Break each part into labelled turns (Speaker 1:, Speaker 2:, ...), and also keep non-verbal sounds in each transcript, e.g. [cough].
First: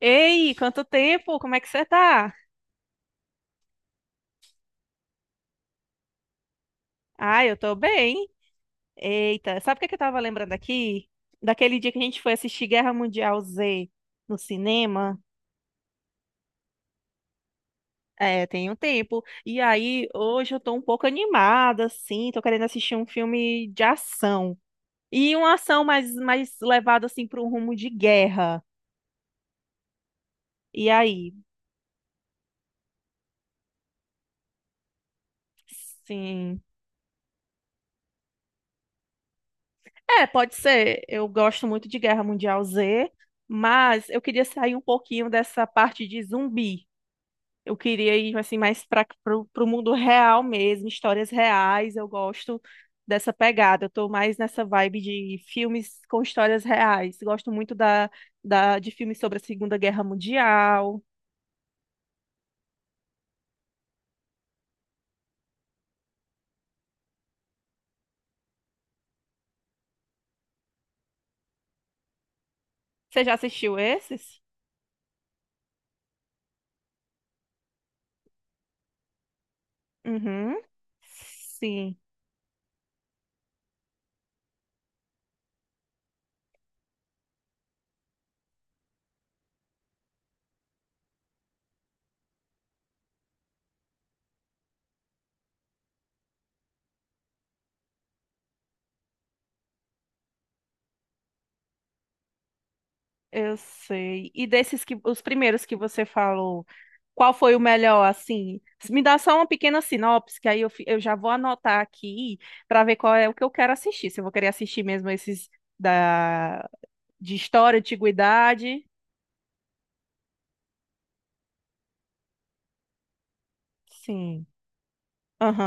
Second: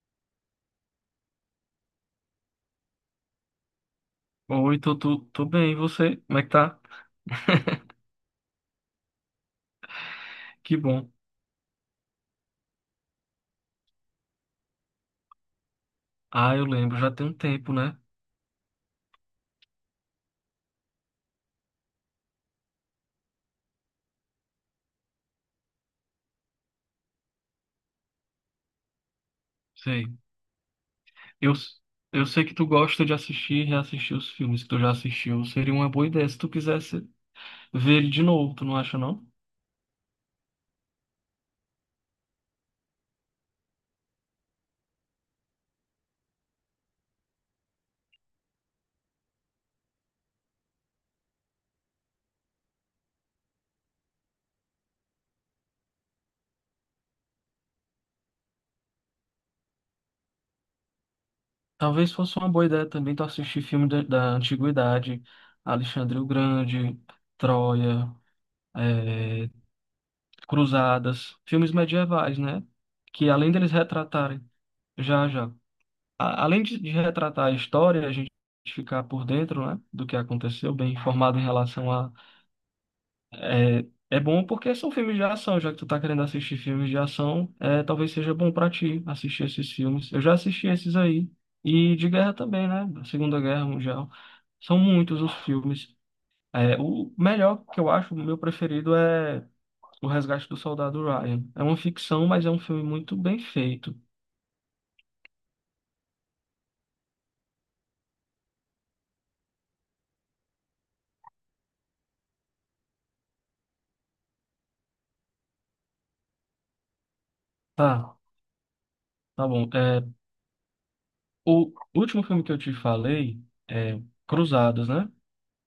Speaker 1: Ei, quanto tempo? Como é que você tá?
Speaker 2: Oi, tô bem, e você? Como é que tá?
Speaker 1: Ah, eu tô
Speaker 2: [laughs]
Speaker 1: bem. Eita, sabe o que que eu tava lembrando
Speaker 2: Que
Speaker 1: aqui?
Speaker 2: bom.
Speaker 1: Daquele dia que a gente foi assistir Guerra Mundial Z no cinema.
Speaker 2: Ah, eu lembro, já tem um tempo, né?
Speaker 1: É, tem um tempo. E aí, hoje eu tô um pouco animada, assim, tô querendo assistir um filme de ação. E uma ação mais levada, assim, para um rumo de guerra.
Speaker 2: Sei.
Speaker 1: E aí?
Speaker 2: Eu, eu sei que tu gosta de assistir e reassistir os filmes que tu já assistiu. Seria uma boa ideia se tu
Speaker 1: Sim.
Speaker 2: quisesse ver ele de novo, tu não acha, não?
Speaker 1: É, pode ser. Eu gosto muito de Guerra Mundial Z, mas eu queria sair um pouquinho dessa parte de zumbi. Eu queria ir assim mais para o mundo real mesmo, histórias reais. Eu gosto dessa pegada. Eu tô mais nessa vibe de filmes com histórias reais. Gosto muito da de filmes sobre a Segunda Guerra Mundial.
Speaker 2: Talvez fosse uma boa ideia também tu assistir filme da antiguidade, Alexandre o Grande, Troia, eh, Cruzadas, filmes medievais, né?
Speaker 1: Você
Speaker 2: Que
Speaker 1: já
Speaker 2: além deles
Speaker 1: assistiu esses?
Speaker 2: retratarem, já, já. Além de retratar a história, a gente ficar por dentro, né, do que
Speaker 1: Uhum.
Speaker 2: aconteceu, bem informado em relação
Speaker 1: Sim,
Speaker 2: a. É bom porque são filmes de ação, já que tu tá querendo assistir filmes de ação, é, talvez seja bom pra ti assistir esses filmes. Eu já assisti esses aí. E de guerra também, né? Da Segunda Guerra Mundial. São muitos os filmes. É, o melhor que eu acho, o meu preferido é O Resgate do Soldado Ryan. É uma ficção, mas é um filme muito bem
Speaker 1: eu
Speaker 2: feito.
Speaker 1: sei. E desses que os primeiros que você falou, qual foi o melhor, assim? Me dá só uma pequena sinopse, que aí eu já vou anotar aqui para ver qual é o que eu quero assistir, se eu vou querer assistir mesmo esses da, de história,
Speaker 2: Tá,
Speaker 1: antiguidade.
Speaker 2: tá bom. É, o último filme que eu te falei é
Speaker 1: Sim.
Speaker 2: Cruzados, né?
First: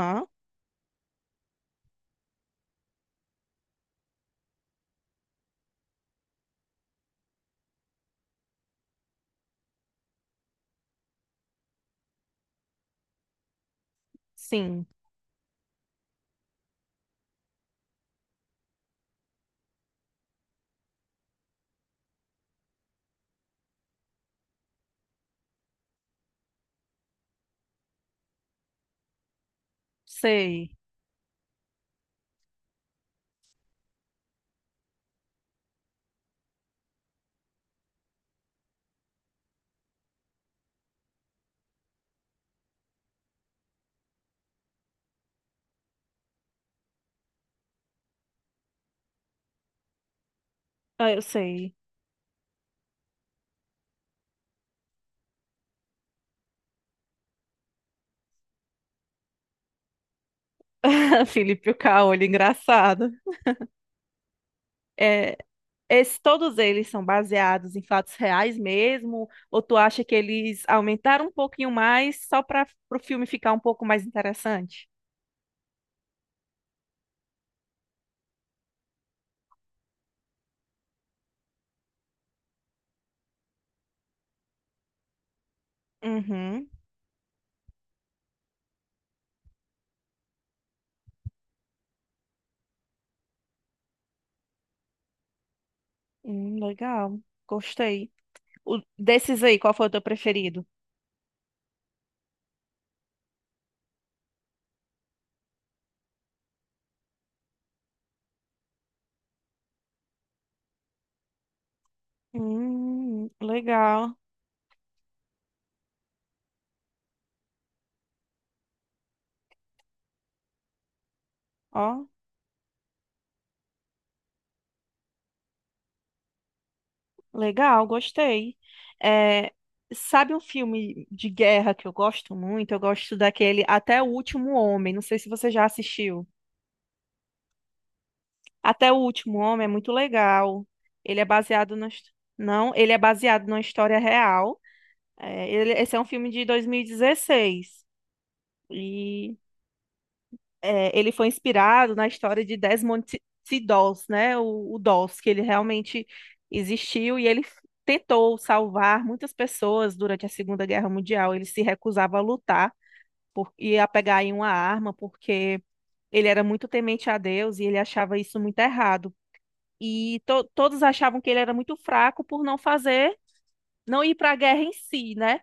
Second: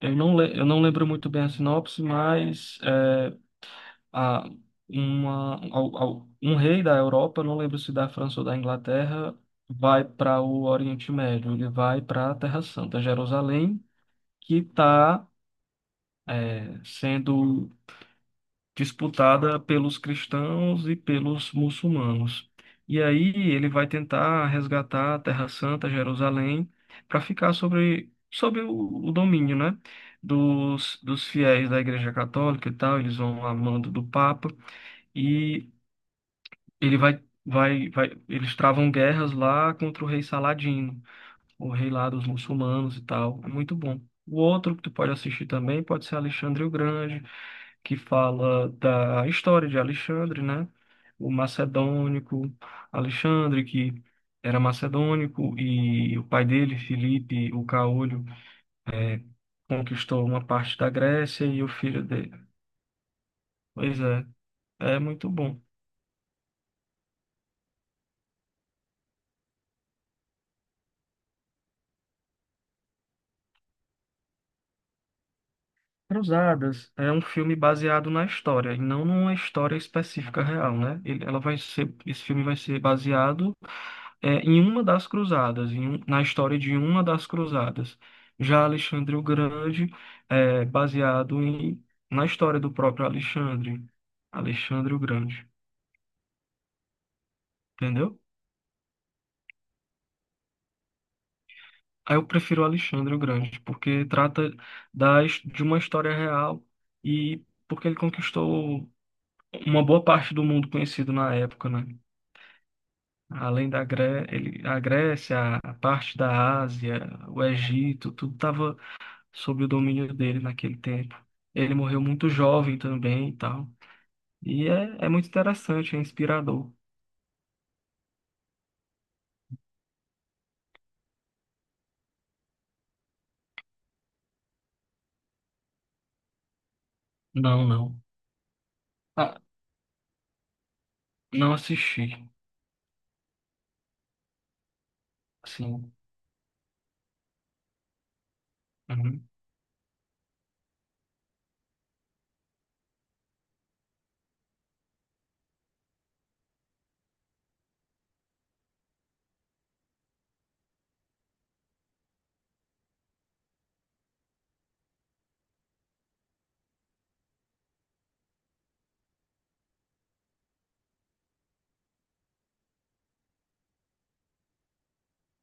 Speaker 2: Eu não, le- eu não lembro muito bem a sinopse, mas é, a, uma, al- al- um rei da Europa, eu não lembro se da França ou da Inglaterra, vai para o Oriente Médio, ele vai para a Terra Santa, Jerusalém, que
Speaker 1: Sim.
Speaker 2: está sendo disputada pelos cristãos e pelos muçulmanos. E aí ele vai tentar resgatar a Terra Santa, Jerusalém, para ficar sobre o domínio, né,
Speaker 1: Sei.
Speaker 2: dos fiéis da Igreja Católica e tal. Eles vão a mando do Papa e ele vai, eles travam guerras lá contra o rei Saladino, o rei lá dos muçulmanos e tal. É muito bom. O outro que tu pode assistir também pode ser Alexandre o Grande, que fala da história de Alexandre, né?
Speaker 1: Ah, eu
Speaker 2: O
Speaker 1: sei.
Speaker 2: macedônico Alexandre, que era macedônico, e o pai dele, Filipe, o caolho, é, conquistou uma parte da
Speaker 1: [laughs]
Speaker 2: Grécia e o
Speaker 1: Felipe
Speaker 2: filho
Speaker 1: Caolho,
Speaker 2: dele.
Speaker 1: engraçado.
Speaker 2: Pois é, é muito
Speaker 1: É,
Speaker 2: bom.
Speaker 1: esse, todos eles são baseados em fatos reais mesmo? Ou tu acha que eles aumentaram um pouquinho mais só para o filme ficar um pouco mais interessante?
Speaker 2: Cruzadas é um filme baseado na história, e não numa história específica real, né? Ele, ela vai ser, esse filme vai ser baseado em uma das cruzadas, na história
Speaker 1: Uhum.
Speaker 2: de uma das cruzadas. Já Alexandre o Grande é baseado na história do próprio Alexandre, Alexandre o Grande,
Speaker 1: Legal. Gostei.
Speaker 2: entendeu?
Speaker 1: O- desses aí, qual foi o teu preferido?
Speaker 2: Aí eu prefiro Alexandre o Grande, porque trata de uma história real e porque ele conquistou uma boa parte do mundo conhecido na época, né? Além
Speaker 1: Legal.
Speaker 2: A Grécia, a parte da Ásia, o Egito, tudo estava sob o domínio dele naquele tempo. Ele morreu
Speaker 1: Ó,
Speaker 2: muito jovem também e tal. E é muito interessante, é inspirador.
Speaker 1: legal, gostei. É, sabe um filme de guerra que eu gosto muito? Eu gosto daquele Até o Último Homem. Não sei se você já assistiu.
Speaker 2: Não, não.
Speaker 1: Até o
Speaker 2: Ah,
Speaker 1: Último Homem é muito legal. Ele é
Speaker 2: não
Speaker 1: baseado na... his-
Speaker 2: assisti.
Speaker 1: Não, ele é baseado numa história real. É, ele-
Speaker 2: Sim.
Speaker 1: esse é um filme de 2016.
Speaker 2: Uhum.
Speaker 1: Ele foi inspirado na história de Desmond T. Doss, né? O Doss, que ele realmente existiu e ele tentou salvar muitas pessoas durante a Segunda Guerra Mundial. Ele se recusava a lutar por, e a pegar em uma arma porque ele era muito temente a Deus e ele achava isso muito errado. E to- todos achavam que ele era muito fraco por não fazer, não ir para a guerra em si, né?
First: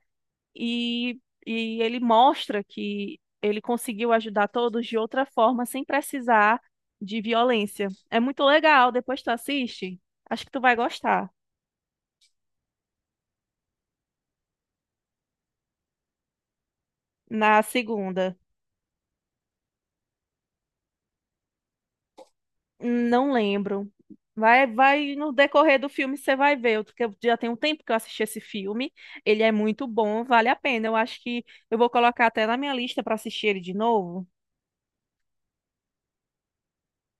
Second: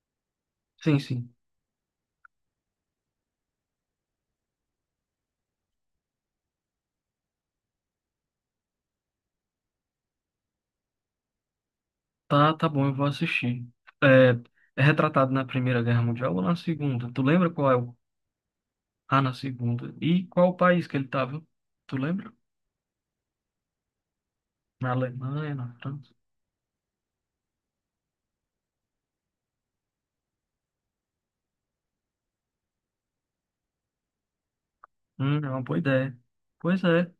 Speaker 2: Sim,
Speaker 1: e,
Speaker 2: sim.
Speaker 1: e ele mostra que ele conseguiu ajudar todos de outra forma, sem precisar de violência. É muito legal, depois tu assiste. Acho que tu vai gostar.
Speaker 2: Tá, tá bom, eu vou assistir. É, é retratado na Primeira Guerra Mundial ou na Segunda? Tu lembra
Speaker 1: Na
Speaker 2: qual é o.
Speaker 1: segunda,
Speaker 2: Ah, na Segunda. E qual o país que ele estava? Tu lembra?
Speaker 1: não lembro. Vai,
Speaker 2: Na
Speaker 1: vai no
Speaker 2: Alemanha, na
Speaker 1: decorrer do
Speaker 2: França?
Speaker 1: filme você vai ver, eu- porque eu já tem um tempo que eu assisti esse filme. Ele é muito bom, vale a pena. Eu acho que eu vou colocar até na minha lista para assistir ele de novo.
Speaker 2: É uma boa ideia. Pois é.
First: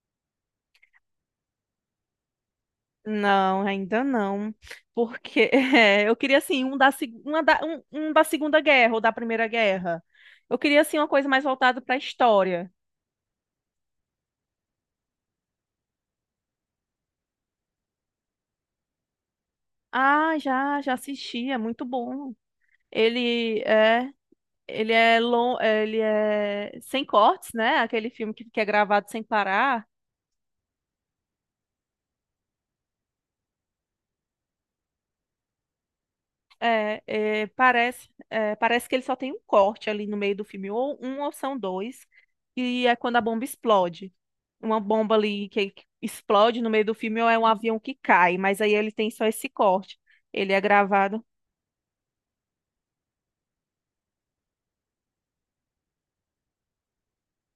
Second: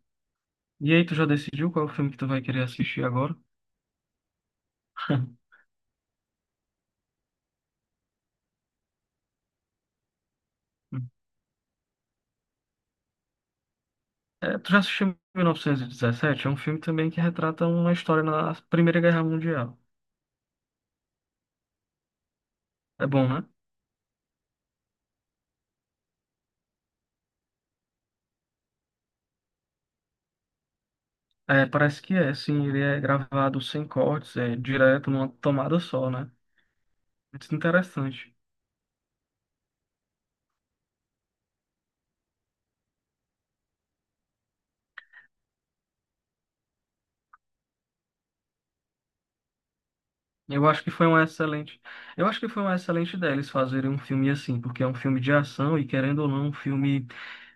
Speaker 2: E aí, tu já decidiu qual é o filme que tu vai querer assistir agora?
Speaker 1: Não, ainda não. Porque [laughs]
Speaker 2: [laughs]
Speaker 1: é, eu queria, assim, um da, seg- uma da- um da Segunda Guerra ou da Primeira Guerra. Eu queria, assim,
Speaker 2: Hum.
Speaker 1: uma coisa mais voltada para a história.
Speaker 2: É, tu já assistiu 1917? É um filme também que retrata uma história na Primeira Guerra Mundial.
Speaker 1: Ah, já, já assisti, é muito bom.
Speaker 2: É bom, né?
Speaker 1: Ele é, ele é, lon- ele é sem cortes, né? Aquele filme que é gravado sem parar.
Speaker 2: É, parece que é, sim. Ele é gravado sem cortes, é direto numa tomada só, né? Muito
Speaker 1: Parece,
Speaker 2: interessante.
Speaker 1: é, parece que ele só tem um corte ali no meio do filme, ou um ou são dois, e é quando a bomba explode. Uma bomba ali que explode no meio do filme, ou é um avião que cai, mas aí ele tem só esse corte. Ele é
Speaker 2: Eu acho que foi uma
Speaker 1: gravado
Speaker 2: excelente, eu acho que foi uma excelente ideia eles fazerem um filme assim, porque é um filme de ação e querendo ou não, um filme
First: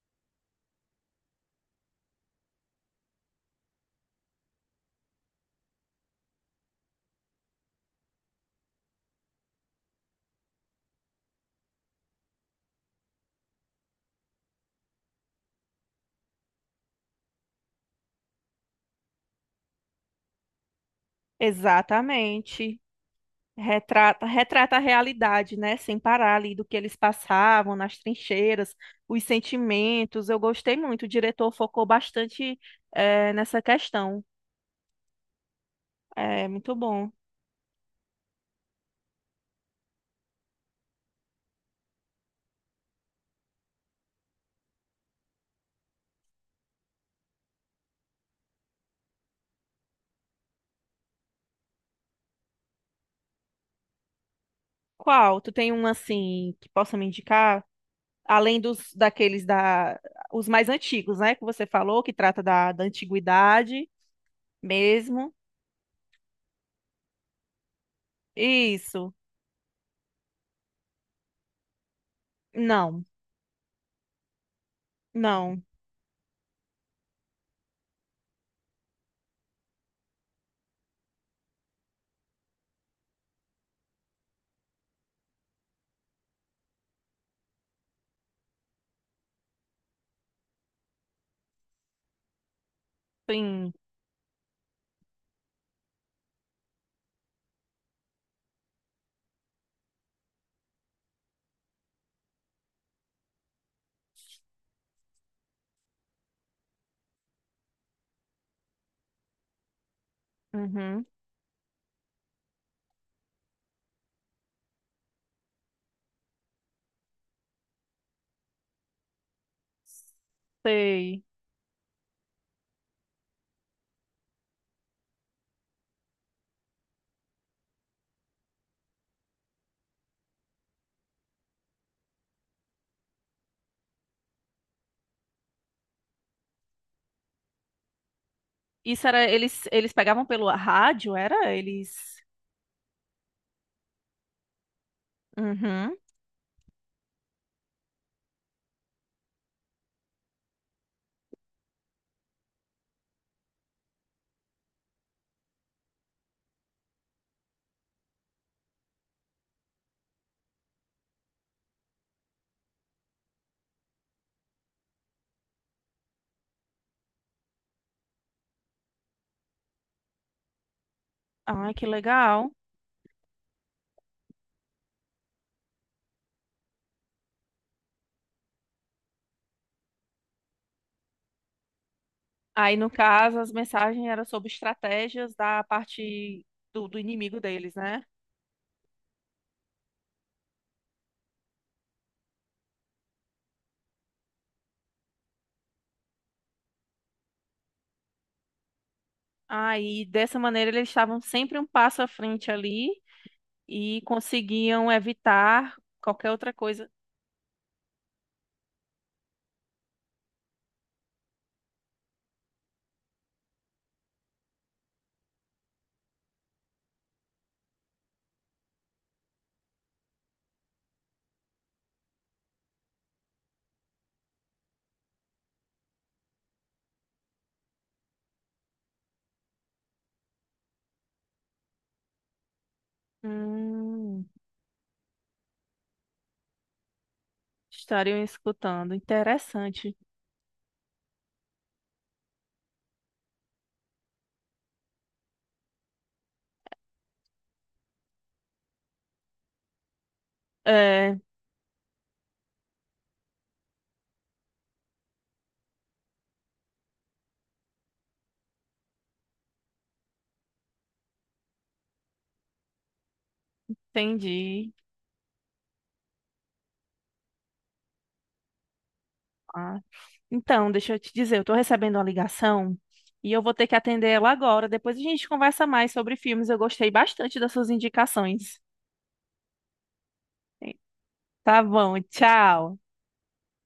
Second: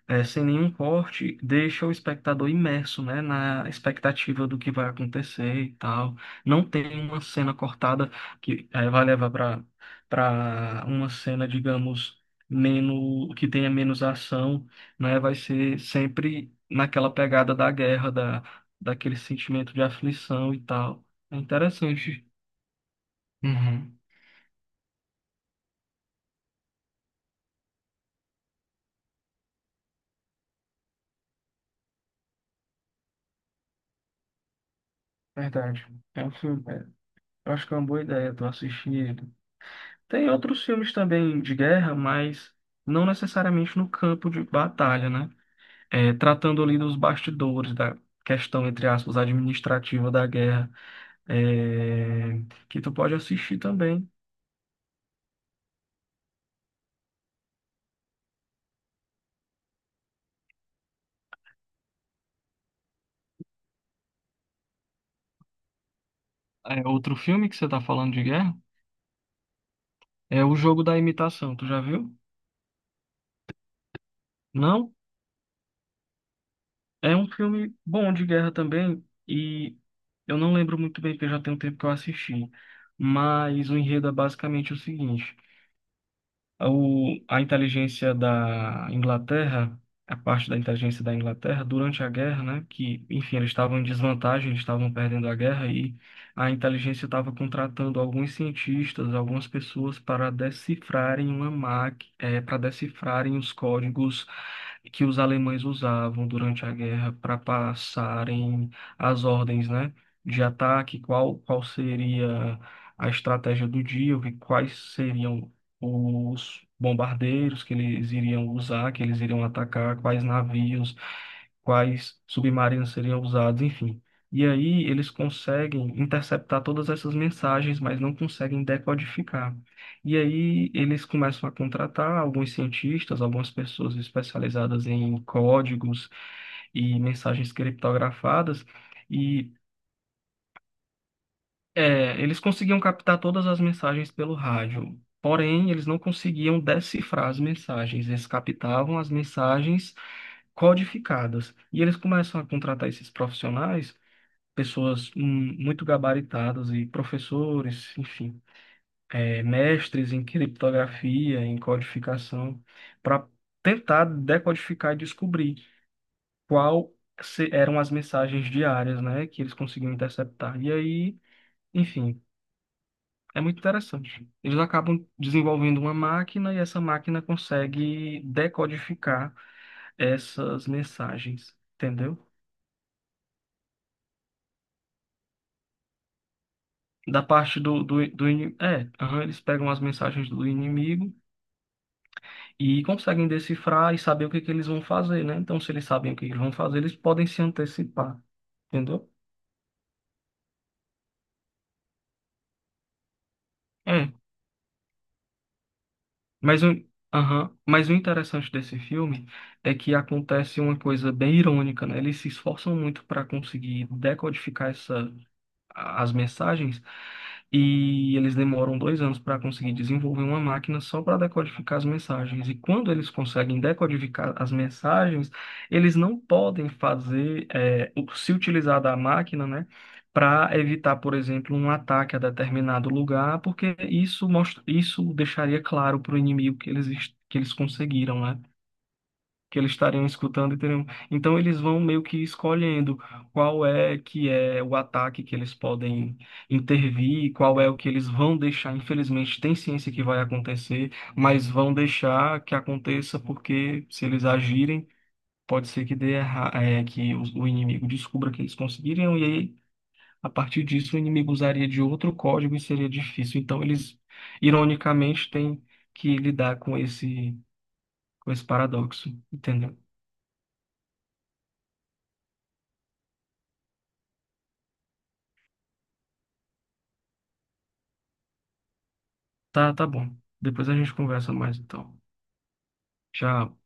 Speaker 2: sem nenhum corte, deixa o espectador imerso, né, na expectativa do que vai acontecer e tal. Não tem uma cena cortada que vai levar para uma cena, digamos, menos que tenha menos ação, né? Vai ser sempre naquela pegada da guerra, da daquele sentimento de aflição e tal. É interessante.
Speaker 1: exatamente,
Speaker 2: Uhum,
Speaker 1: retrata, retrata a realidade, né? Sem parar ali do que eles passavam nas trincheiras, os sentimentos. Eu gostei muito, o diretor focou bastante, é, nessa questão.
Speaker 2: verdade. É um
Speaker 1: É
Speaker 2: filme.
Speaker 1: muito
Speaker 2: é,
Speaker 1: bom.
Speaker 2: eu acho que é uma boa ideia tu assistir ele. Tem outros filmes também de guerra, mas não necessariamente no campo de batalha, né? É, tratando ali dos bastidores da questão, entre aspas, administrativa da guerra, é, que tu pode assistir também.
Speaker 1: Qual? Tu tem um assim que possa me indicar? Além dos daqueles da os mais antigos, né, que você falou, que trata da, da antiguidade mesmo.
Speaker 2: É, outro filme que você tá falando de guerra
Speaker 1: Isso.
Speaker 2: é O Jogo da Imitação, tu já viu?
Speaker 1: Não,
Speaker 2: Não?
Speaker 1: não.
Speaker 2: É um filme bom de guerra também, e eu não lembro muito bem, porque já tem um tempo que eu assisti. Mas o enredo é basicamente o seguinte: a inteligência da Inglaterra, a parte da inteligência da Inglaterra, durante a guerra, né? Que, enfim, eles
Speaker 1: Sim.
Speaker 2: estavam em desvantagem, eles estavam perdendo a guerra, e a inteligência estava contratando alguns cientistas, algumas pessoas para decifrarem uma máquina, para decifrarem os códigos que os alemães usavam durante a guerra para passarem as ordens, né, de ataque,
Speaker 1: Uhum.
Speaker 2: qual seria a estratégia do dia, quais seriam os bombardeiros que eles iriam usar, que eles iriam atacar, quais navios,
Speaker 1: Sei.
Speaker 2: quais submarinos seriam usados, enfim. E aí eles conseguem interceptar todas essas mensagens, mas não conseguem decodificar. E aí eles começam a contratar alguns cientistas, algumas pessoas especializadas em códigos e mensagens criptografadas,
Speaker 1: Isso era
Speaker 2: e
Speaker 1: eles pegavam pelo rádio, era eles.
Speaker 2: eles conseguiam captar todas as mensagens pelo rádio. Porém, eles
Speaker 1: Uhum.
Speaker 2: não conseguiam decifrar as mensagens, eles captavam as mensagens codificadas. E eles começam a contratar esses profissionais, pessoas muito gabaritadas e professores, enfim mestres em criptografia, em codificação, para tentar decodificar e descobrir qual se- eram as mensagens diárias, né, que eles conseguiam interceptar. E aí,
Speaker 1: Ai, que
Speaker 2: enfim,
Speaker 1: legal.
Speaker 2: é muito interessante. Eles acabam desenvolvendo uma máquina e essa máquina consegue decodificar essas mensagens, entendeu?
Speaker 1: Aí, no caso, as mensagens eram sobre estratégias da parte do
Speaker 2: Da
Speaker 1: inimigo
Speaker 2: parte
Speaker 1: deles,
Speaker 2: do,
Speaker 1: né?
Speaker 2: do, do ini- é, Aham, eles pegam as mensagens do inimigo e conseguem decifrar e saber o que que eles vão fazer, né? Então, se eles sabem o que eles vão fazer, eles podem se antecipar, entendeu?
Speaker 1: Aí, dessa maneira, eles estavam sempre um passo à frente ali e
Speaker 2: É,
Speaker 1: conseguiam evitar qualquer outra
Speaker 2: mas o,
Speaker 1: coisa.
Speaker 2: aham, mas o interessante desse filme é que acontece uma coisa bem irônica, né? Eles se esforçam muito para conseguir decodificar essa as mensagens e eles demoram 2 anos para conseguir desenvolver uma máquina só para decodificar as mensagens. E quando eles conseguem decodificar as mensagens, eles não podem fazer, se utilizar da máquina, né? Para evitar, por exemplo, um ataque a determinado lugar, porque
Speaker 1: Hum,
Speaker 2: isso mostra, isso deixaria claro para o inimigo que eles conseguiram,
Speaker 1: estariam
Speaker 2: né?
Speaker 1: escutando.
Speaker 2: Que eles
Speaker 1: Interessante.
Speaker 2: estariam escutando e teriam. Então eles vão meio que escolhendo qual é que é o ataque que eles podem intervir, qual é o que eles vão deixar. Infelizmente tem ciência que vai acontecer,
Speaker 1: É,
Speaker 2: mas vão deixar que aconteça porque se eles agirem, pode ser que dê erra... é, que o inimigo descubra que eles conseguiriam e aí a partir disso o inimigo usaria de outro código e seria difícil. Então eles
Speaker 1: entendi.
Speaker 2: ironicamente têm que lidar com esse paradoxo,
Speaker 1: Ah,
Speaker 2: entendeu?
Speaker 1: então, deixa eu te dizer, eu estou recebendo uma ligação e eu vou ter que atender ela agora. Depois a gente conversa mais sobre filmes. Eu gostei bastante das suas indicações.
Speaker 2: Tá, tá bom. Depois a gente conversa mais,
Speaker 1: Tá bom,
Speaker 2: então.
Speaker 1: tchau.
Speaker 2: Tchau.